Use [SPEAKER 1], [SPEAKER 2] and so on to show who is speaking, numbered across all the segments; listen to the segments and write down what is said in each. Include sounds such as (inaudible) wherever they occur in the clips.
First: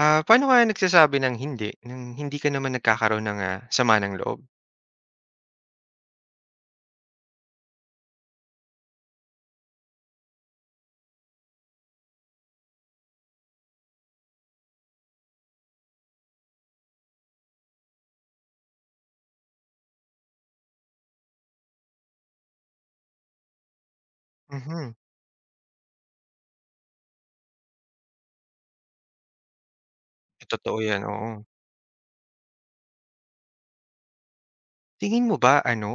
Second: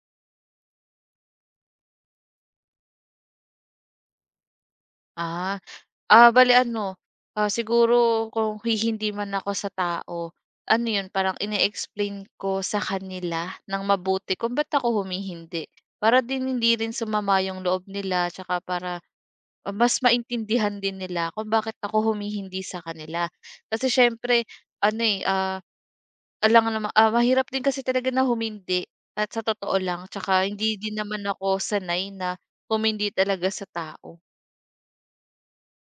[SPEAKER 1] Paano ka nagsasabi ng hindi ka naman nagkakaroon ng, sama ng loob?
[SPEAKER 2] Ah. Ah, bale ano, ah, siguro kung hihindi man ako sa tao, ano 'yun, parang ine-explain ko sa kanila ng mabuti kung ba't ako humihindi. Para din hindi rin sumama yung loob nila tsaka para, ah, mas maintindihan din nila kung bakit ako humihindi sa kanila. Kasi siyempre
[SPEAKER 1] Mhm,
[SPEAKER 2] ano, eh, ah, alangan naman ah, mahirap din kasi talaga na humindi at sa totoo lang tsaka hindi
[SPEAKER 1] totoo
[SPEAKER 2] din
[SPEAKER 1] 'yan,
[SPEAKER 2] naman
[SPEAKER 1] oo.
[SPEAKER 2] ako sanay na humindi talaga sa tao.
[SPEAKER 1] Tingin mo ba ano,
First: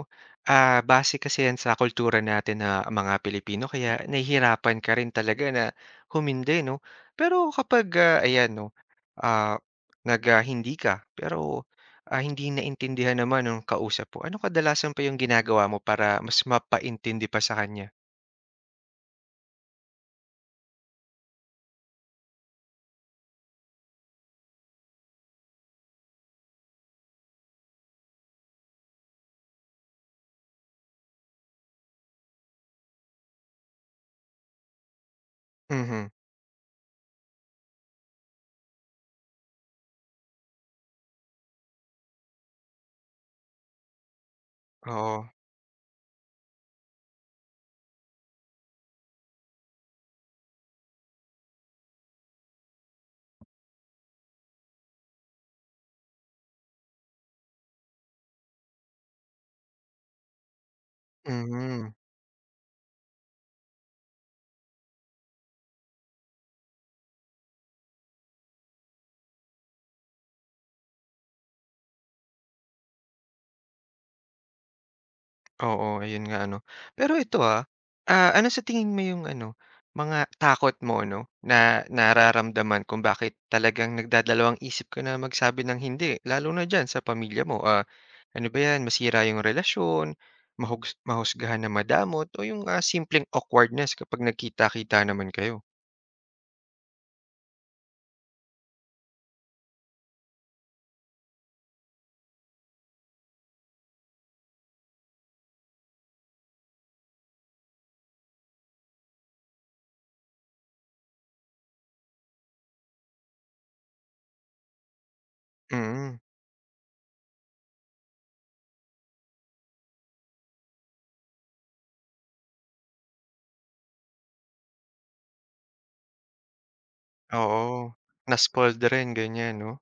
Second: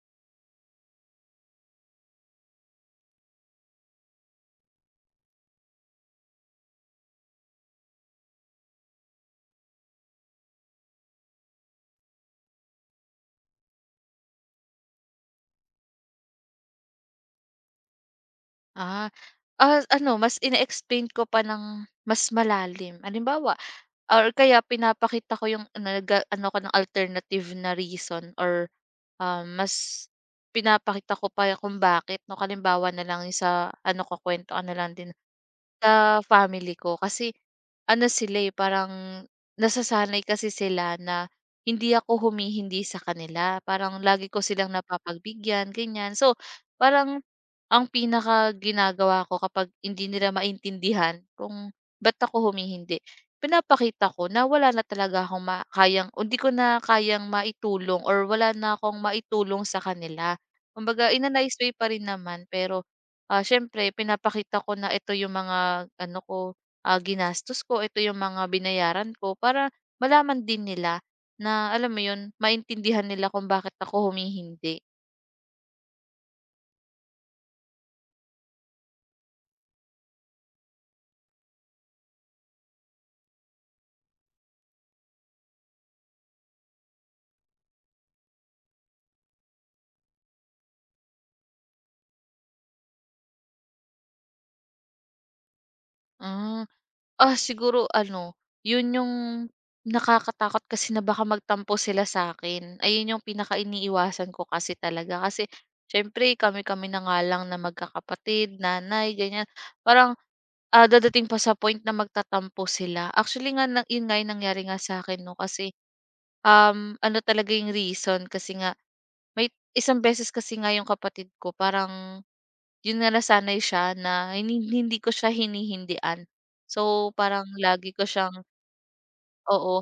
[SPEAKER 1] base kasi 'yan sa kultura natin na mga Pilipino kaya nahihirapan ka rin talaga na humindi 'no? Pero kapag, ayan 'no, ah, hindi ka pero, hindi naintindihan naman ng kausap po ano kadalasan pa yung ginagawa mo para mas mapaintindi pa sa kanya?
[SPEAKER 2] Ah, ah, ano mas ine-explain ko pa ng mas malalim. Halimbawa or kaya pinapakita ko yung nag-aano ko ng alternative na reason or, mas pinapakita ko pa kung bakit 'no. Halimbawa na lang yung sa ano ko kuwentuhan na lang din
[SPEAKER 1] Mhm,
[SPEAKER 2] sa family ko kasi ano sila, eh, parang nasasanay kasi sila na hindi ako humihindi sa kanila. Parang lagi ko silang
[SPEAKER 1] oo,
[SPEAKER 2] napapagbigyan, ganyan. So, parang ang pinaka ginagawa ko kapag hindi nila maintindihan kung ba't ako humihindi, pinapakita ko na wala na talaga akong ma kayang o hindi ko na kayang maitulong or wala na akong maitulong sa kanila. Kumbaga in a nice way pa
[SPEAKER 1] mhm.
[SPEAKER 2] rin naman pero ah, siyempre pinapakita ko na ito yung mga ano ko, ah, ginastos ko, ito yung mga binayaran ko para malaman din nila na alam mo yun, maintindihan nila kung bakit ako humihindi.
[SPEAKER 1] Oo, ayun nga ano. Pero ito, ano sa tingin mo yung ano, mga takot mo 'no, na nararamdaman kung bakit talagang nagdadalawang-isip ka na magsabi ng hindi, lalo na diyan sa pamilya mo? Ano ba 'yan, masira yung relasyon, mahusgahan na madamot o yung, simpleng awkwardness kapag nagkita-kita naman kayo?
[SPEAKER 2] Hmm. Ah, siguro ano, 'yun yung nakakatakot kasi na baka magtampo sila sa sa'kin. Ayun yung pinakainiiwasan ko kasi talaga. Kasi siyempre kami-kami na nga lang na magkakapatid, nanay, ganiyan. Parang, ah, dadating pa sa point na magtatampo sila. Actually nga na 'yun nga yung nangyari nga sa'kin 'no, kasi,
[SPEAKER 1] Mm,
[SPEAKER 2] ano talaga yung reason kasi nga may isang beses kasi nga yung kapatid ko parang, 'yun nga nasanay siya na hindi ko siya hinihindian. So, parang
[SPEAKER 1] oo.
[SPEAKER 2] lagi ko siyang
[SPEAKER 1] Na-spoiled rin, ganyan 'no?
[SPEAKER 2] oo,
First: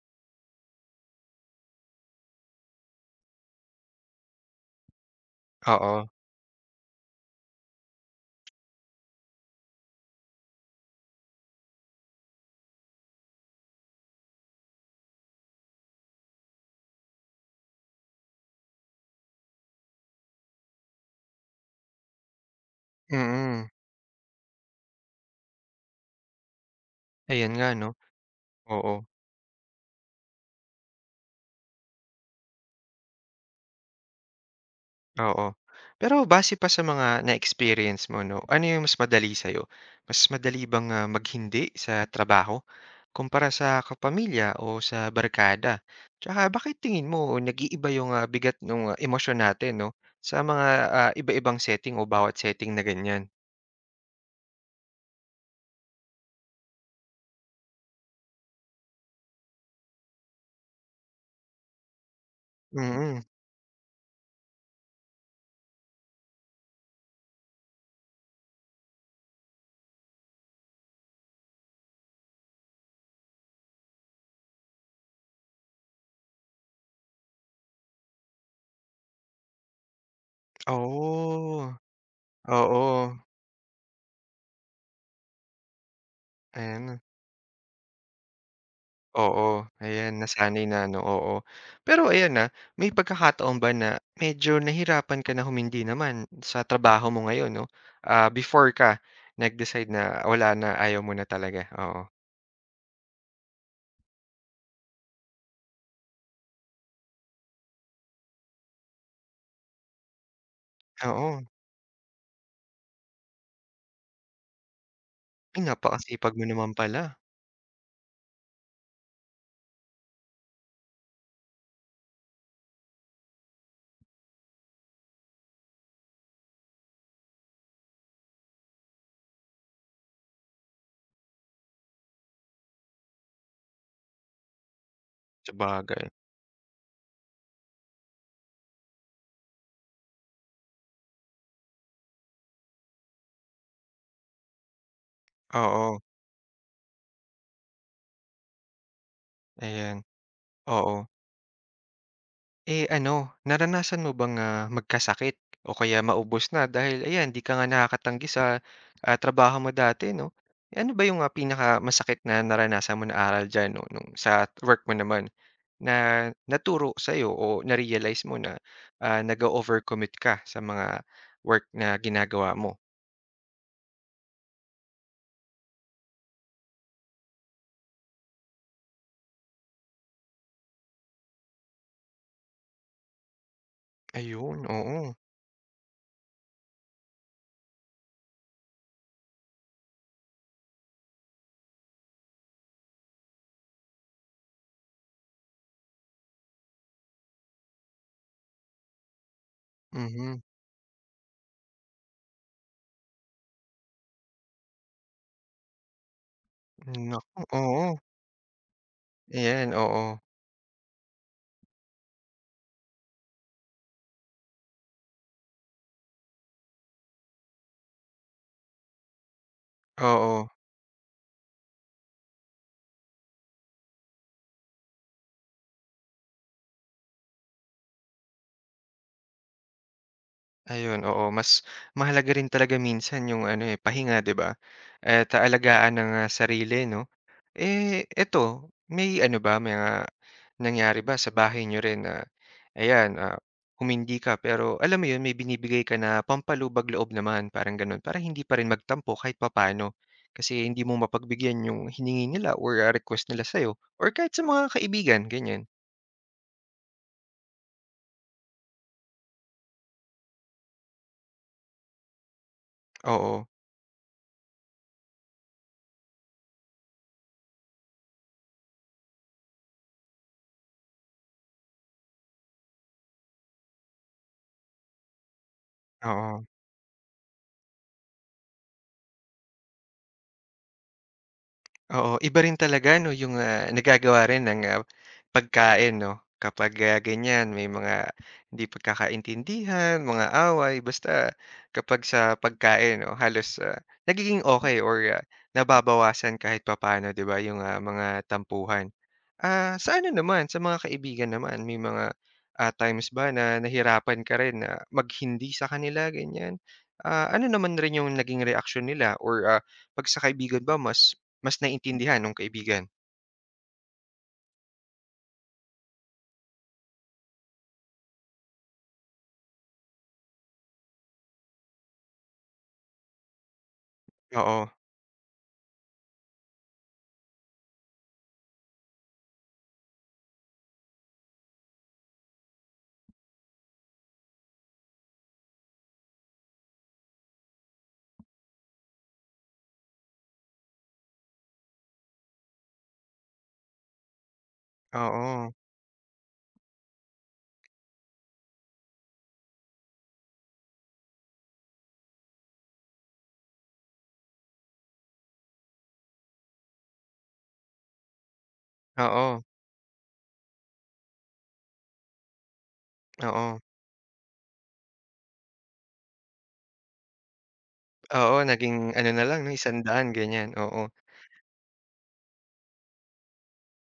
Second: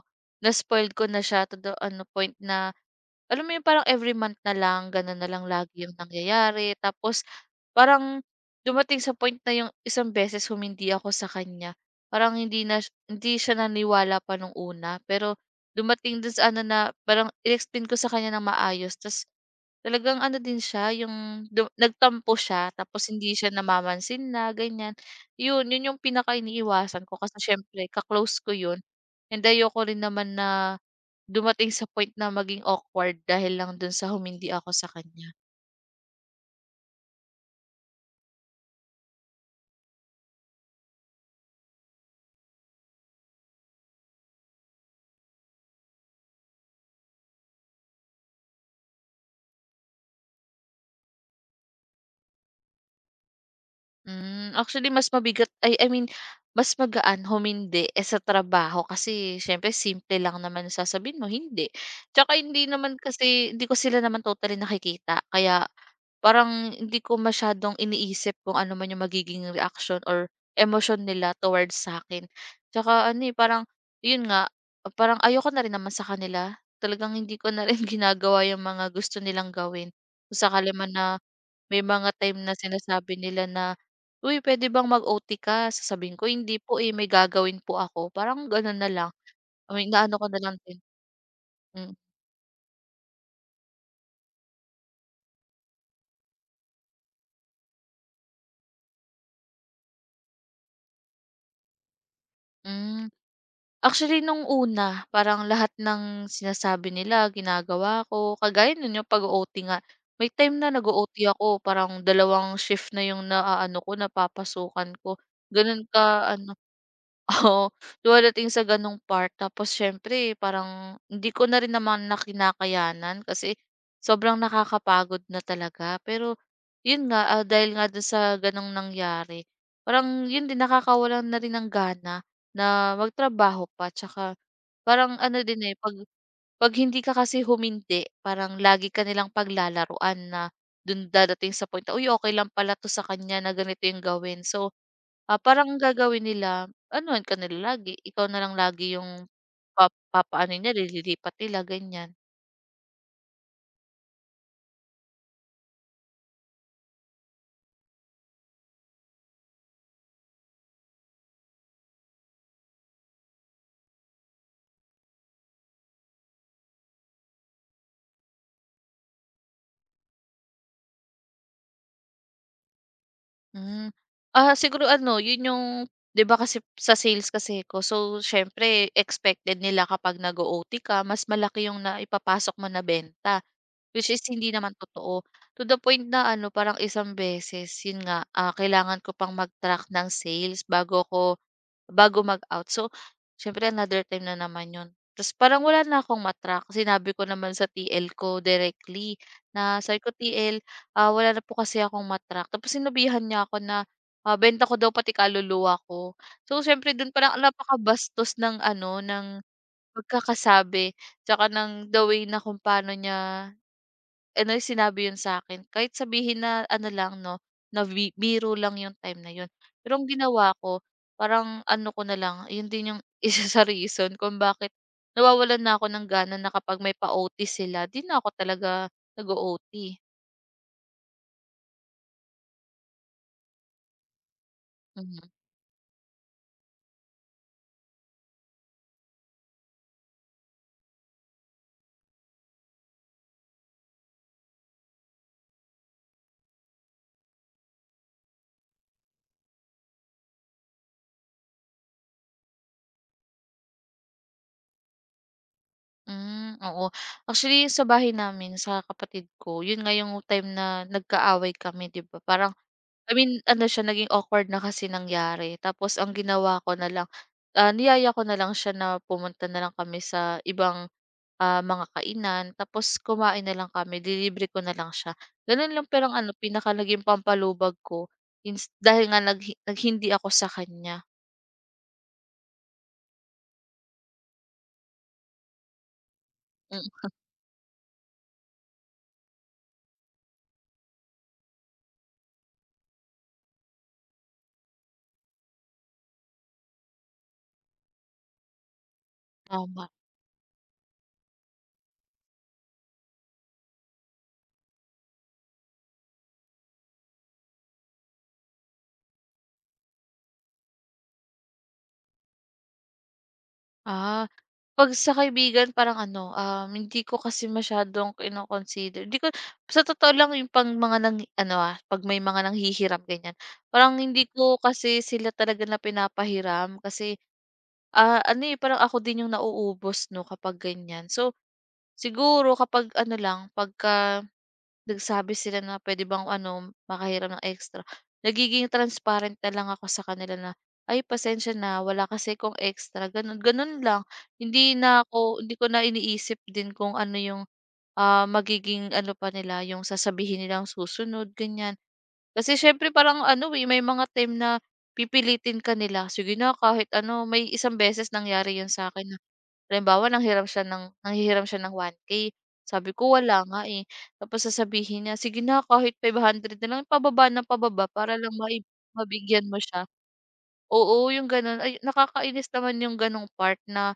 [SPEAKER 2] na-spoiled ko na siya to the ano point na, alam mo 'yun parang every month na lang gano'n na lang lagi 'yung
[SPEAKER 1] Oo,
[SPEAKER 2] nangyayari. Tapos parang dumating sa point na 'yung isang beses humindi ako sa kanya, parang hindi siya naniwala pa nung una. Pero dumating dun sa ano na parang in-explain ko sa kanya ng maayos ta's talagang ano din siya 'yung du nagtampo siya tapos hindi siya
[SPEAKER 1] mm.
[SPEAKER 2] namamansin na, ganiyan. Yun, yun yung pinakainiiwasan ko kasi
[SPEAKER 1] Ayan nga
[SPEAKER 2] siyempre
[SPEAKER 1] 'no,
[SPEAKER 2] ka-close ko yun
[SPEAKER 1] oo.
[SPEAKER 2] and ayoko rin naman na dumating sa point na maging awkward dahil lang dun sa humindi ako sa kanya.
[SPEAKER 1] Oo. Pero base pa sa mga na-experience mo 'no, ano yung mas madali sa'yo? Mas madali bang, maghindi sa trabaho kumpara sa kapamilya o sa barkada? Tsaka bakit tingin mo nag-iiba yung, bigat nung, emosyon natin 'no, sa mga, iba-ibang setting o bawat setting na ganyan?
[SPEAKER 2] Hmm, actually mas mabigat ay I mean, mas magaan humindi, eh, sa trabaho kasi siyempre simple lang naman yung sasabihin mo, "Hindi." Tsaka hindi naman
[SPEAKER 1] Mm.
[SPEAKER 2] kasi hindi ko sila naman totally nakikita kaya parang hindi ko masyadong iniisip kung ano man yung magiging reaction or emotion nila towards sa'kin. Tsaka ano, eh, parang yun nga, parang ayoko na rin naman sa kanila. Talagang hindi ko na rin (laughs) ginagawa yung mga gusto nilang gawin. Kung sakali man na
[SPEAKER 1] Oo.
[SPEAKER 2] may mga time na
[SPEAKER 1] Oo.
[SPEAKER 2] sinasabi nila na "Uy, pwede bang mag-OT ka?" Sasabihin ko, "Hindi po, eh,
[SPEAKER 1] Ayan.
[SPEAKER 2] may gagawin po ako." Parang gano'n na lang.
[SPEAKER 1] Oo,
[SPEAKER 2] I mean,
[SPEAKER 1] ayan
[SPEAKER 2] inaano ko na lang
[SPEAKER 1] nasanay na
[SPEAKER 2] din.
[SPEAKER 1] ano, oo.
[SPEAKER 2] Mm.
[SPEAKER 1] Pero ayan, na may pagkakataon ba na medyo nahirapan ka na humindi naman sa trabaho mo ngayon 'no? Before ka nag-decide na wala na, ayaw mo na talaga, oo.
[SPEAKER 2] Hmm. Actually nung una parang lahat ng sinasabi nila ginagawa ko, kagaya nun yung pag-o-OT nga. May time na nag-o-OT
[SPEAKER 1] Oo,
[SPEAKER 2] ako parang dalawang shift na yung naaano ko napapasukan ko,
[SPEAKER 1] ay
[SPEAKER 2] ganun
[SPEAKER 1] napakasipag
[SPEAKER 2] ka
[SPEAKER 1] mo
[SPEAKER 2] ano
[SPEAKER 1] naman pala,
[SPEAKER 2] (laughs) oo, dumadating sa ganong part tapos siyempre parang hindi ko na rin naman na kinakayanan kasi sobrang nakakapagod na talaga. Pero yun nga, ah, dahil nga dun sa ganong nangyari, parang yun din nakakawalan na rin ng gana. Na magtrabaho pa tsaka parang ano din, eh, 'pag
[SPEAKER 1] sabagay.
[SPEAKER 2] 'pag hindi ka kasi humindi parang lagi ka nilang paglalaruan na dun dadating sa point na, "Uy, okay lang pala 'to sa kanya na ganito yung gawin." So, ah, parang
[SPEAKER 1] Oo,
[SPEAKER 2] gagawin nila anuhan ka nila lagi, ikaw na lang lagi yung pa
[SPEAKER 1] ayan,
[SPEAKER 2] papaano nila,
[SPEAKER 1] oo.
[SPEAKER 2] nililipat nila ganyan.
[SPEAKER 1] Eh, ano, naranasan mo bang, magkasakit o kaya maubos na dahil ayan, 'di ka nga nakakatanggi sa, trabaho mo dati 'no? Eh, ano ba yung, pinakamasakit na naranasan mo na aral diyan 'no, nung sa work mo naman, na naturo sa'yo o na-realize mo na, nag overcommit ka sa mga work na ginagawa mo?
[SPEAKER 2] Hmm, ah, siguro ano yun yung 'di ba kasi sa sales kasi ko so siyempre expected nila kapag nag-o-OT ka mas malaki yung naipapasok mo na benta. Which is hindi
[SPEAKER 1] Ayun,
[SPEAKER 2] naman
[SPEAKER 1] oo.
[SPEAKER 2] totoo. To the point na ano, parang isang beses, yun nga, ah, kailangan ko pang mag-track ng sales bago mag-out. So, siyempre another time na naman yun. Tapos parang wala na akong ma-track. Sinabi ko naman sa TL ko directly na sabi ko,
[SPEAKER 1] Mhm.
[SPEAKER 2] TL, ah, wala na po kasi akong ma tapos sinabihan niya ako na ah, benta ko daw pati kaluluwa ko. So, siyempre dun parang
[SPEAKER 1] Naku, oo.
[SPEAKER 2] napakabastos ng ano, ng
[SPEAKER 1] Ayan, oo.
[SPEAKER 2] pagkakasabi. Tsaka ng the way na kung paano niya ano, sinabi yun sa'kin. Kahit sabihin na ano lang 'no, na biro lang yung time na yun. Pero ang
[SPEAKER 1] Oo.
[SPEAKER 2] ginawa ko, parang ano ko na lang, yun din yung (laughs) isa sa reason kung bakit nawawalan na ako ng gana na kapag may pa-OT sila, 'di na ako talaga nag-o-OT.
[SPEAKER 1] Ayun, oo. Mas mahalaga rin talaga minsan yung ano, eh, pahinga, 'di ba? At
[SPEAKER 2] Mhm.
[SPEAKER 1] alagaan ang, sarili 'no? Eh, eto, may ano ba, may mga nangyari ba sa bahay niyo rin na ayan, humindi ka pero alam mo yun, may binibigay ka na pampalubag loob naman, parang gano'n, para hindi pa rin magtampo kahit papaano? Kasi hindi mo mapagbigyan yung hiningi nila or, request nila sa'yo or kahit sa mga kaibigan, ganyan.
[SPEAKER 2] Hmm, oo. Actually, sa bahay namin, sa kapatid ko, yun nga yung time na nagkaaway kami, 'di ba, parang I mean
[SPEAKER 1] Oo,
[SPEAKER 2] ano siya naging awkward na kasi nangyari tapos ang ginawa ko na lang, ah, niyaya ko na lang siya na pumunta na lang kami sa ibang, ah, mga kainan tapos kumain na lang kami nilibre ko na lang siya. Gano'n lang pero ang ano
[SPEAKER 1] oo.
[SPEAKER 2] pinaka naging pampalubag ko ins dahil nga naghindi ako sa kanya.
[SPEAKER 1] Oo, iba rin talaga 'no yung, nagagawa rin ng, pagkain 'no, kapag,
[SPEAKER 2] Mm,
[SPEAKER 1] ganyan may mga hindi pagkakaintindihan, mga away, basta kapag sa pagkain 'no halos, nagiging okay or, nababawasan kahit papaano 'di ba yung, mga tampuhan. Ah,
[SPEAKER 2] tama.
[SPEAKER 1] sa ano naman, sa mga kaibigan naman may mga, times ba na nahirapan ka rin na maghindi sa kanila ganyan? Ano naman rin yung naging reaksyon nila or, 'pag sa kaibigan ba mas mas naintindihan nung kaibigan.
[SPEAKER 2] Ah, 'pag sa kaibigan parang ano, hindi ko kasi masyadong kino-consider di ko sa totoo lang yung pang mga nang ano, ah, 'pag may mga nanghihiram ganyan, parang hindi ko
[SPEAKER 1] Oo,
[SPEAKER 2] kasi sila talaga na pinapahiram kasi, ah, ano, eh, parang ako din yung nauubos 'no kapag ganyan. So, siguro kapag ano lang, pagka nagsabi sila na pwede bang ano makahiram ng extra, nagiging transparent na lang ako sa kanila na "Ay pasensya na wala kasi kong extra." Gano'n, gano'n lang. Hindi na ako
[SPEAKER 1] oo,
[SPEAKER 2] hindi ko na iniisip din kung ano yung, ah, magiging ano pa nila, yung sasabihin nilang susunod, ganyan. Kasi siyempre parang ano, eh, may mga time na pipilitin ka nila, sige na kahit ano. May isang beses nangyari 'yun sa akin na
[SPEAKER 1] oo,
[SPEAKER 2] halimbawa nanghiram siya ng nanghihiram siya ng one k sabi ko, "Wala
[SPEAKER 1] oo,
[SPEAKER 2] nga, eh." Tapos sasabihin niya, "Sige na kahit 500 na lang." Pababa na pababa para lang
[SPEAKER 1] oo,
[SPEAKER 2] maib
[SPEAKER 1] naging ano na lang
[SPEAKER 2] mabigyan
[SPEAKER 1] 'no,
[SPEAKER 2] mo siya.
[SPEAKER 1] 100 ganyan, oo.
[SPEAKER 2] Oo, yung gano'n. Ay, nakakainis naman yung gano'ng part na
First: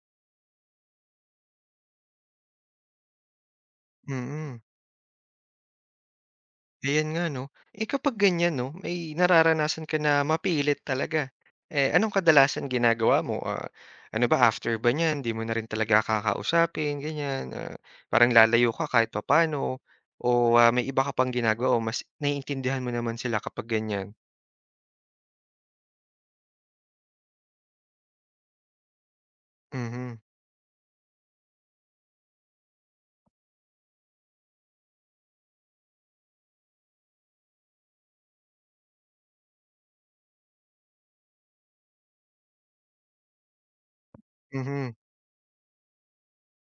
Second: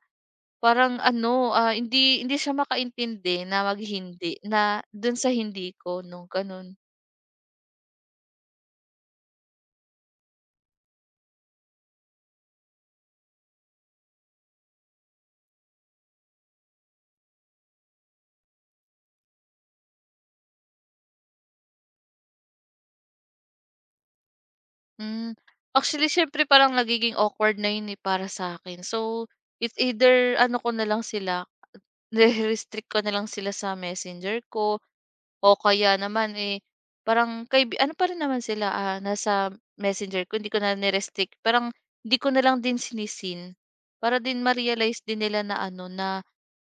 [SPEAKER 2] parang ano, ah, hindi hindi siya makaintindi na maghindi
[SPEAKER 1] Mm,
[SPEAKER 2] na dun sa hindi ko 'no, gano'n.
[SPEAKER 1] ayan nga 'no. Eh, kapag ganyan 'no, may nararanasan ka na mapilit talaga, eh, anong kadalasan ginagawa mo? Ano ba, after ba niyan, 'di mo na rin talaga kakausapin ganyan, parang lalayo ka kahit papaano o, may iba ka pang ginagawa o mas naiintindihan mo naman sila kapag ganyan?
[SPEAKER 2] Hmm. Actually, siyempre parang nagiging awkward na 'yun, eh, para sa akin. So, it's either
[SPEAKER 1] Mhm,
[SPEAKER 2] ano ko na lang sila nire-restrict ko na lang sila sa Messenger ko o kaya naman, eh, parang kaibi ano pa rin naman sila, ah, nasa Messenger ko hindi ko na ni parang hindi ko na lang din sinisin para din
[SPEAKER 1] mhm.
[SPEAKER 2] ma-realize din nila na ano na,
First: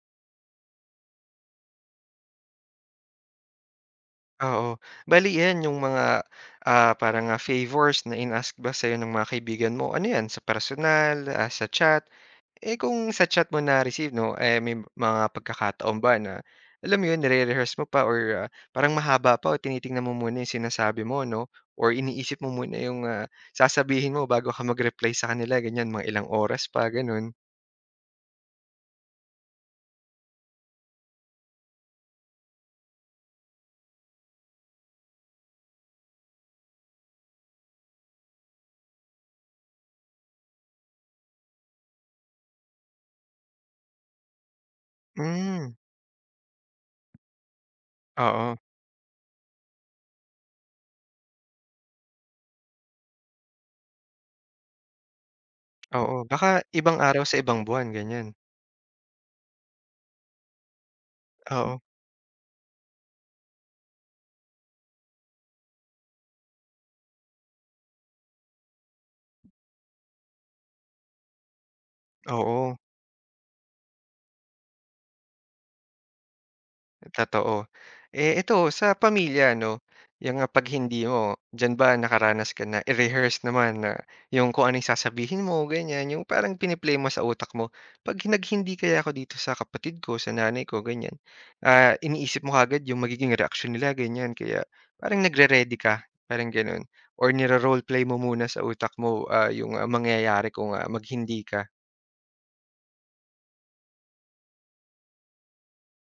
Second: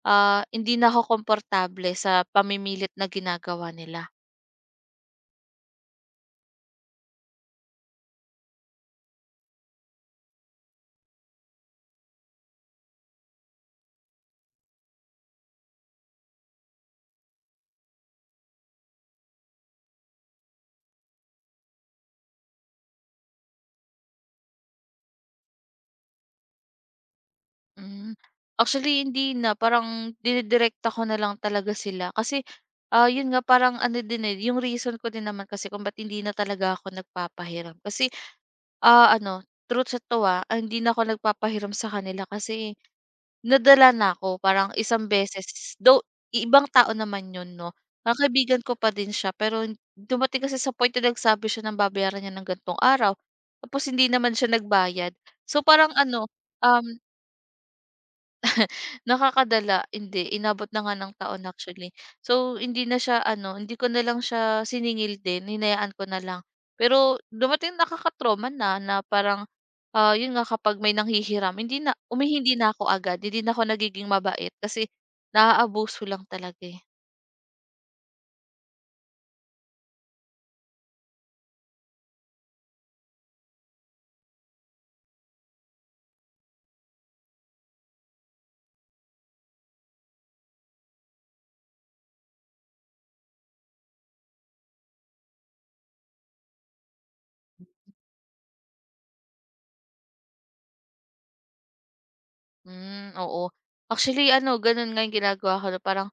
[SPEAKER 2] ah, hindi na ako komportable sa pamimilit na ginagawa nila.
[SPEAKER 1] Oo. Bali 'yan yung mga, parang, favors na in-ask ba sa'yo ng mga kaibigan mo. Ano 'yan, sa personal, sa chat? Eh, kung sa chat mo na-receive 'no, eh, may mga pagkakataon ba na alam mo 'yun, nire-rehearse mo pa or, parang mahaba pa o tinitingnan mo muna yung sinasabi mo 'no or iniisip mo muna yung, sasabihin mo bago ka mag-reply sa kanila ganiyan, mga ilang oras pa, gano'n?
[SPEAKER 2] Hmm. Actually hindi na, parang dinidirekta ko na lang talaga sila kasi, ah, yun nga parang ano din, eh, yung reason ko din naman kasi kung ba't hindi na talaga ako nagpapahiram kasi, ah, ano, truth sa to, ah, hindi na ako nagpapahiram sa kanila kasi nadala na ako parang isang
[SPEAKER 1] Hmm,
[SPEAKER 2] beses, though ibang tao naman yun 'no, ah,
[SPEAKER 1] oo,
[SPEAKER 2] kaibigan ko pa din siya pero dumating kasi sa point na nagsabi siya ng babayaran niya ng gan'tong araw, tapos hindi naman siya nagbayad. So, parang
[SPEAKER 1] oo.
[SPEAKER 2] ano,
[SPEAKER 1] Baka ibang
[SPEAKER 2] um
[SPEAKER 1] araw sa ibang buwan, ganiyan.
[SPEAKER 2] nakakadala, hindi. Inabot na nga ng taon
[SPEAKER 1] Oo,
[SPEAKER 2] actually. So, hindi na siya ano, hindi ko na lang siya siningil din, hinayaan ko na lang. Pero dumating nakaka na na parang, ah, 'yun nga kapag may nanghihiram hindi na umihindi na
[SPEAKER 1] oo.
[SPEAKER 2] ako agad, hindi na ako nagiging mabait kasi naaabuso lang talaga, eh.
[SPEAKER 1] Totoo. Eh, ito sa pamilya 'no, yung, 'pag hindi mo, diyan ba nakaranas ka na i-rehearse naman na yung kung ano yung sasabihin mo ganyan, yung parang pini-play mo sa utak mo, 'pag nag-hindi kaya ako dito sa kapatid ko, sa nanay ko ganyan, iniisip mo kaagad yung magiging reaction nila ganyan kaya parang nagre-ready ka, parang gano'n or niro-roleplay mo muna sa utak mo, yung, mangyayari kung, mag ka.
[SPEAKER 2] Hmm, oo. Actually ano, gano'n nga 'yung ginagawa ko na parang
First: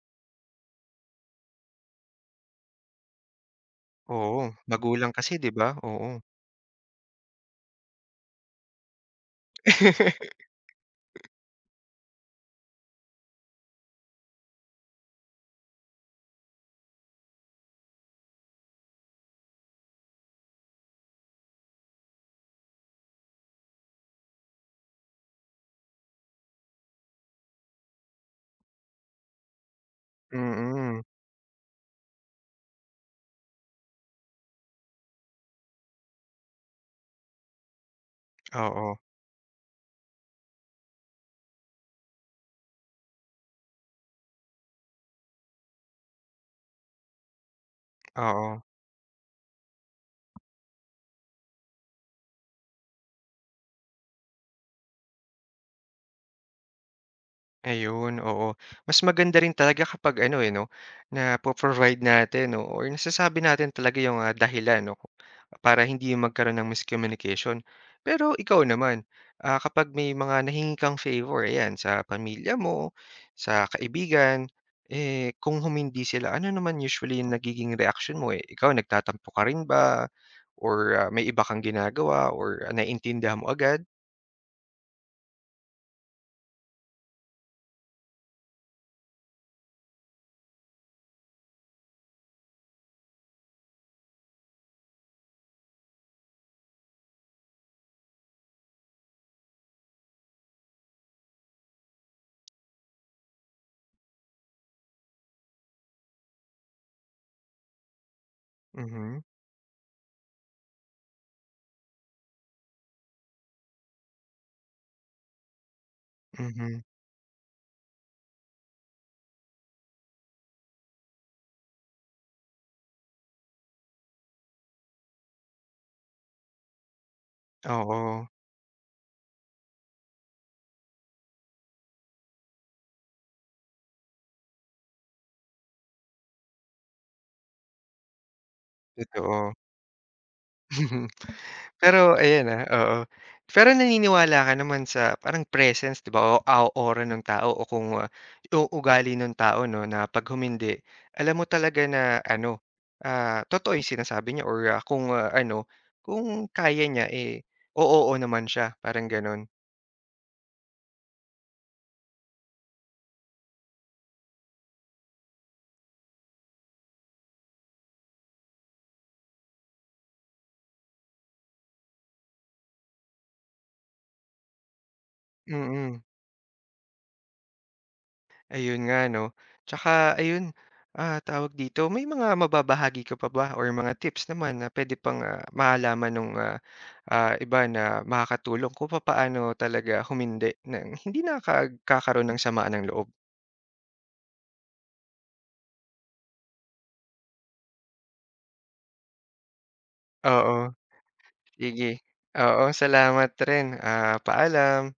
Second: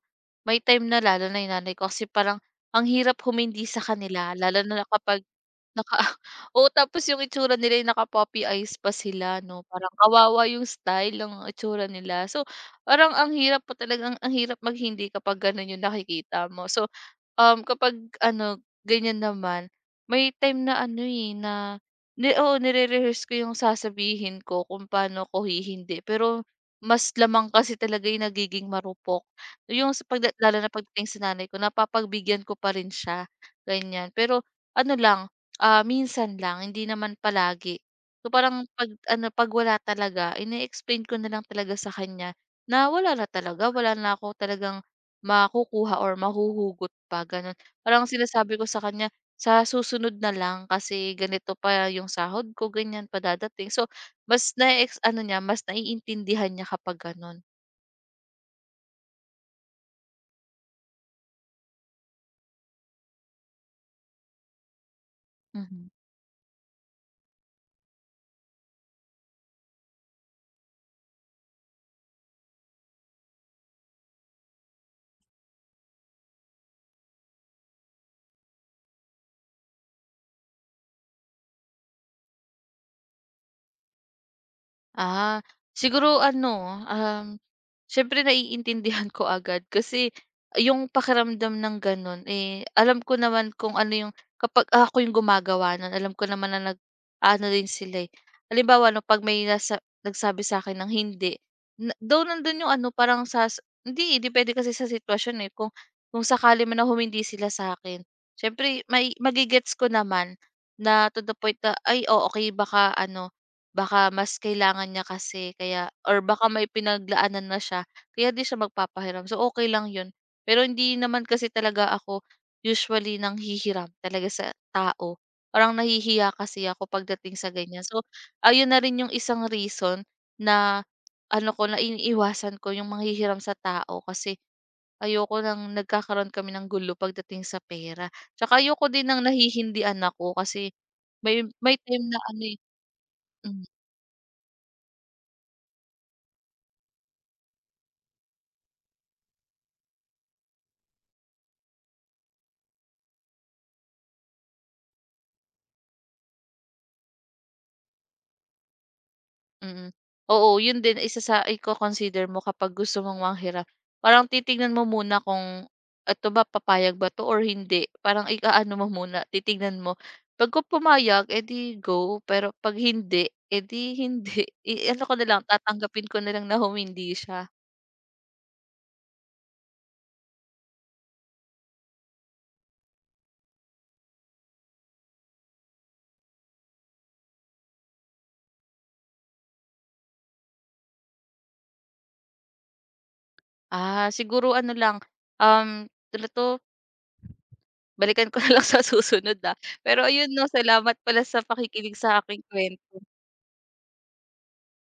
[SPEAKER 2] may time na lalo na 'yung nanay ko kasi parang ang hirap humindi sa kanila
[SPEAKER 1] Oo,
[SPEAKER 2] lalo na
[SPEAKER 1] magulang
[SPEAKER 2] kapag
[SPEAKER 1] kasi 'di ba?
[SPEAKER 2] naka
[SPEAKER 1] Oo.
[SPEAKER 2] (laughs) oo, tapos yung itsura nila yung naka-puppy eyes pa sila 'no, parang
[SPEAKER 1] (laughs)
[SPEAKER 2] kawawa yung style ng itsura nila. So, parang ang hirap po talagang ang hirap maghindi kapag gano'n yung nakikita mo. So, kapag ano, ganyan naman, may time na ano, eh, na ni oo, nire-rehearse ko yung sasabihin ko kung paano ko hihindi. Pero mas lamang kasi talaga yung nagiging marupok. Yung sa pagda lalo na
[SPEAKER 1] Mm,
[SPEAKER 2] pagdating sa nanay ko, napapagbigyan ko pa rin siya, ganyan. Pero ano lang, ah, minsan lang, hindi naman palagi. So, parang 'pag
[SPEAKER 1] oo.
[SPEAKER 2] ano, 'pag wala talaga, ine-explain ko na lang talaga sa kanya na wala na talaga, wala na ako talagang makukuha or mahuhugot pa gano'n. Parang
[SPEAKER 1] Oo,
[SPEAKER 2] sinasabi ko sa kanya, "Sa susunod na lang kasi ganito pa yung sahod ko, ganyan pa dadating." So mas na ano niya mas naiintindihan niya kapag gano'n,
[SPEAKER 1] ayun, oo. Mas maganda rin talaga kapag ano, eh, 'no, napo-provide natin, no or nasasabi natin talaga yung, dahilan 'no, para
[SPEAKER 2] mhm.
[SPEAKER 1] hindi magkaroon ng miscommunication. Pero ikaw naman, kapag may mga nahingi kang favor, ayan, sa pamilya mo, sa kaibigan, eh, kung humindi sila, ano naman usually yung nagiging reaction mo, eh? Ikaw, nagtatampo ka rin ba or, may iba kang ginagawa or naiintindihan mo agad?
[SPEAKER 2] Ah, siguro ano, siyempre naiintindihan ko agad kasi yung pakiramdam ng gano'n, eh, alam ko naman kung ano yung kapag ako yung gumagawa nun alam ko naman na nag-aano rin sila, eh. Halimbawa 'no, 'pag may nasa nagsabi sa akin ng hindi, na though nandun yung ano parang sa hindi, eh, depende kasi sa sitwasyon, eh. Kung sakali man na humindi sila sa akin may
[SPEAKER 1] Mhm,
[SPEAKER 2] magigets ko naman na to the point na, "Ay, oh, okay baka ano baka mas kailangan niya kasi kaya or baka may
[SPEAKER 1] mhm,
[SPEAKER 2] pinaglaanan na siya kaya di siya magpapahiram. So, okay lang yun. Pero hindi naman kasi talaga ako usually nang hihiram talaga sa tao. Parang nahihiya kasi ako pagdating sa ganyan. So,
[SPEAKER 1] oo.
[SPEAKER 2] ayun na rin yung isang reason na ano ko, na iniiwasan ko yung manghihiram sa tao kasi ayoko ng nagkakaroon kami ng gulo pagdating sa pera. Tsaka ayoko din ng
[SPEAKER 1] Totoo.
[SPEAKER 2] nahihindian ako kasi
[SPEAKER 1] (laughs)
[SPEAKER 2] may time
[SPEAKER 1] Pero
[SPEAKER 2] na ano,
[SPEAKER 1] ayan,
[SPEAKER 2] eh
[SPEAKER 1] oo.
[SPEAKER 2] hmm.
[SPEAKER 1] Pero naniniwala ka naman sa parang presence 'di ba o aura nung tao o kung, yung ugali nung tao 'no na 'pag humindi alam mo talaga na ano, totoo yung sinasabi niya or, kung, ano, kung kaya niya, eh, o-oo naman siya parang gano'n?
[SPEAKER 2] Mm. Oo, yun din isa sa iko-consider mo kapag gusto mong manghirap. Parang titignan mo muna kung eto ba, papayag ba 'to or hindi. Parang i-aano mo muna, titignan mo. 'Pag kung pumayag, eh, go, pero 'pag hindi, edi hindi. (laughs) I-ano ko na lang,
[SPEAKER 1] Mm.
[SPEAKER 2] tatanggapin ko na lang na humindi siya.
[SPEAKER 1] Ayun nga 'no. Tsaka ayun, tawag dito, may mga mababahagi ka pa ba or mga tips naman na puwede pang, malaman nung, iba na makakatulong kung papaano talaga humindi ng hindi nakagkakaroon ng samaan ng loob?
[SPEAKER 2] Ah, siguro ano lang, um, ano 'to, balikan ko (laughs) na lang sa susunod, ah. Pero ayun 'no,
[SPEAKER 1] Oo,
[SPEAKER 2] salamat pala sa
[SPEAKER 1] sige.
[SPEAKER 2] pakikinig sa aking
[SPEAKER 1] Oo,
[SPEAKER 2] kuwento.
[SPEAKER 1] salamat rin. Ah, paalam.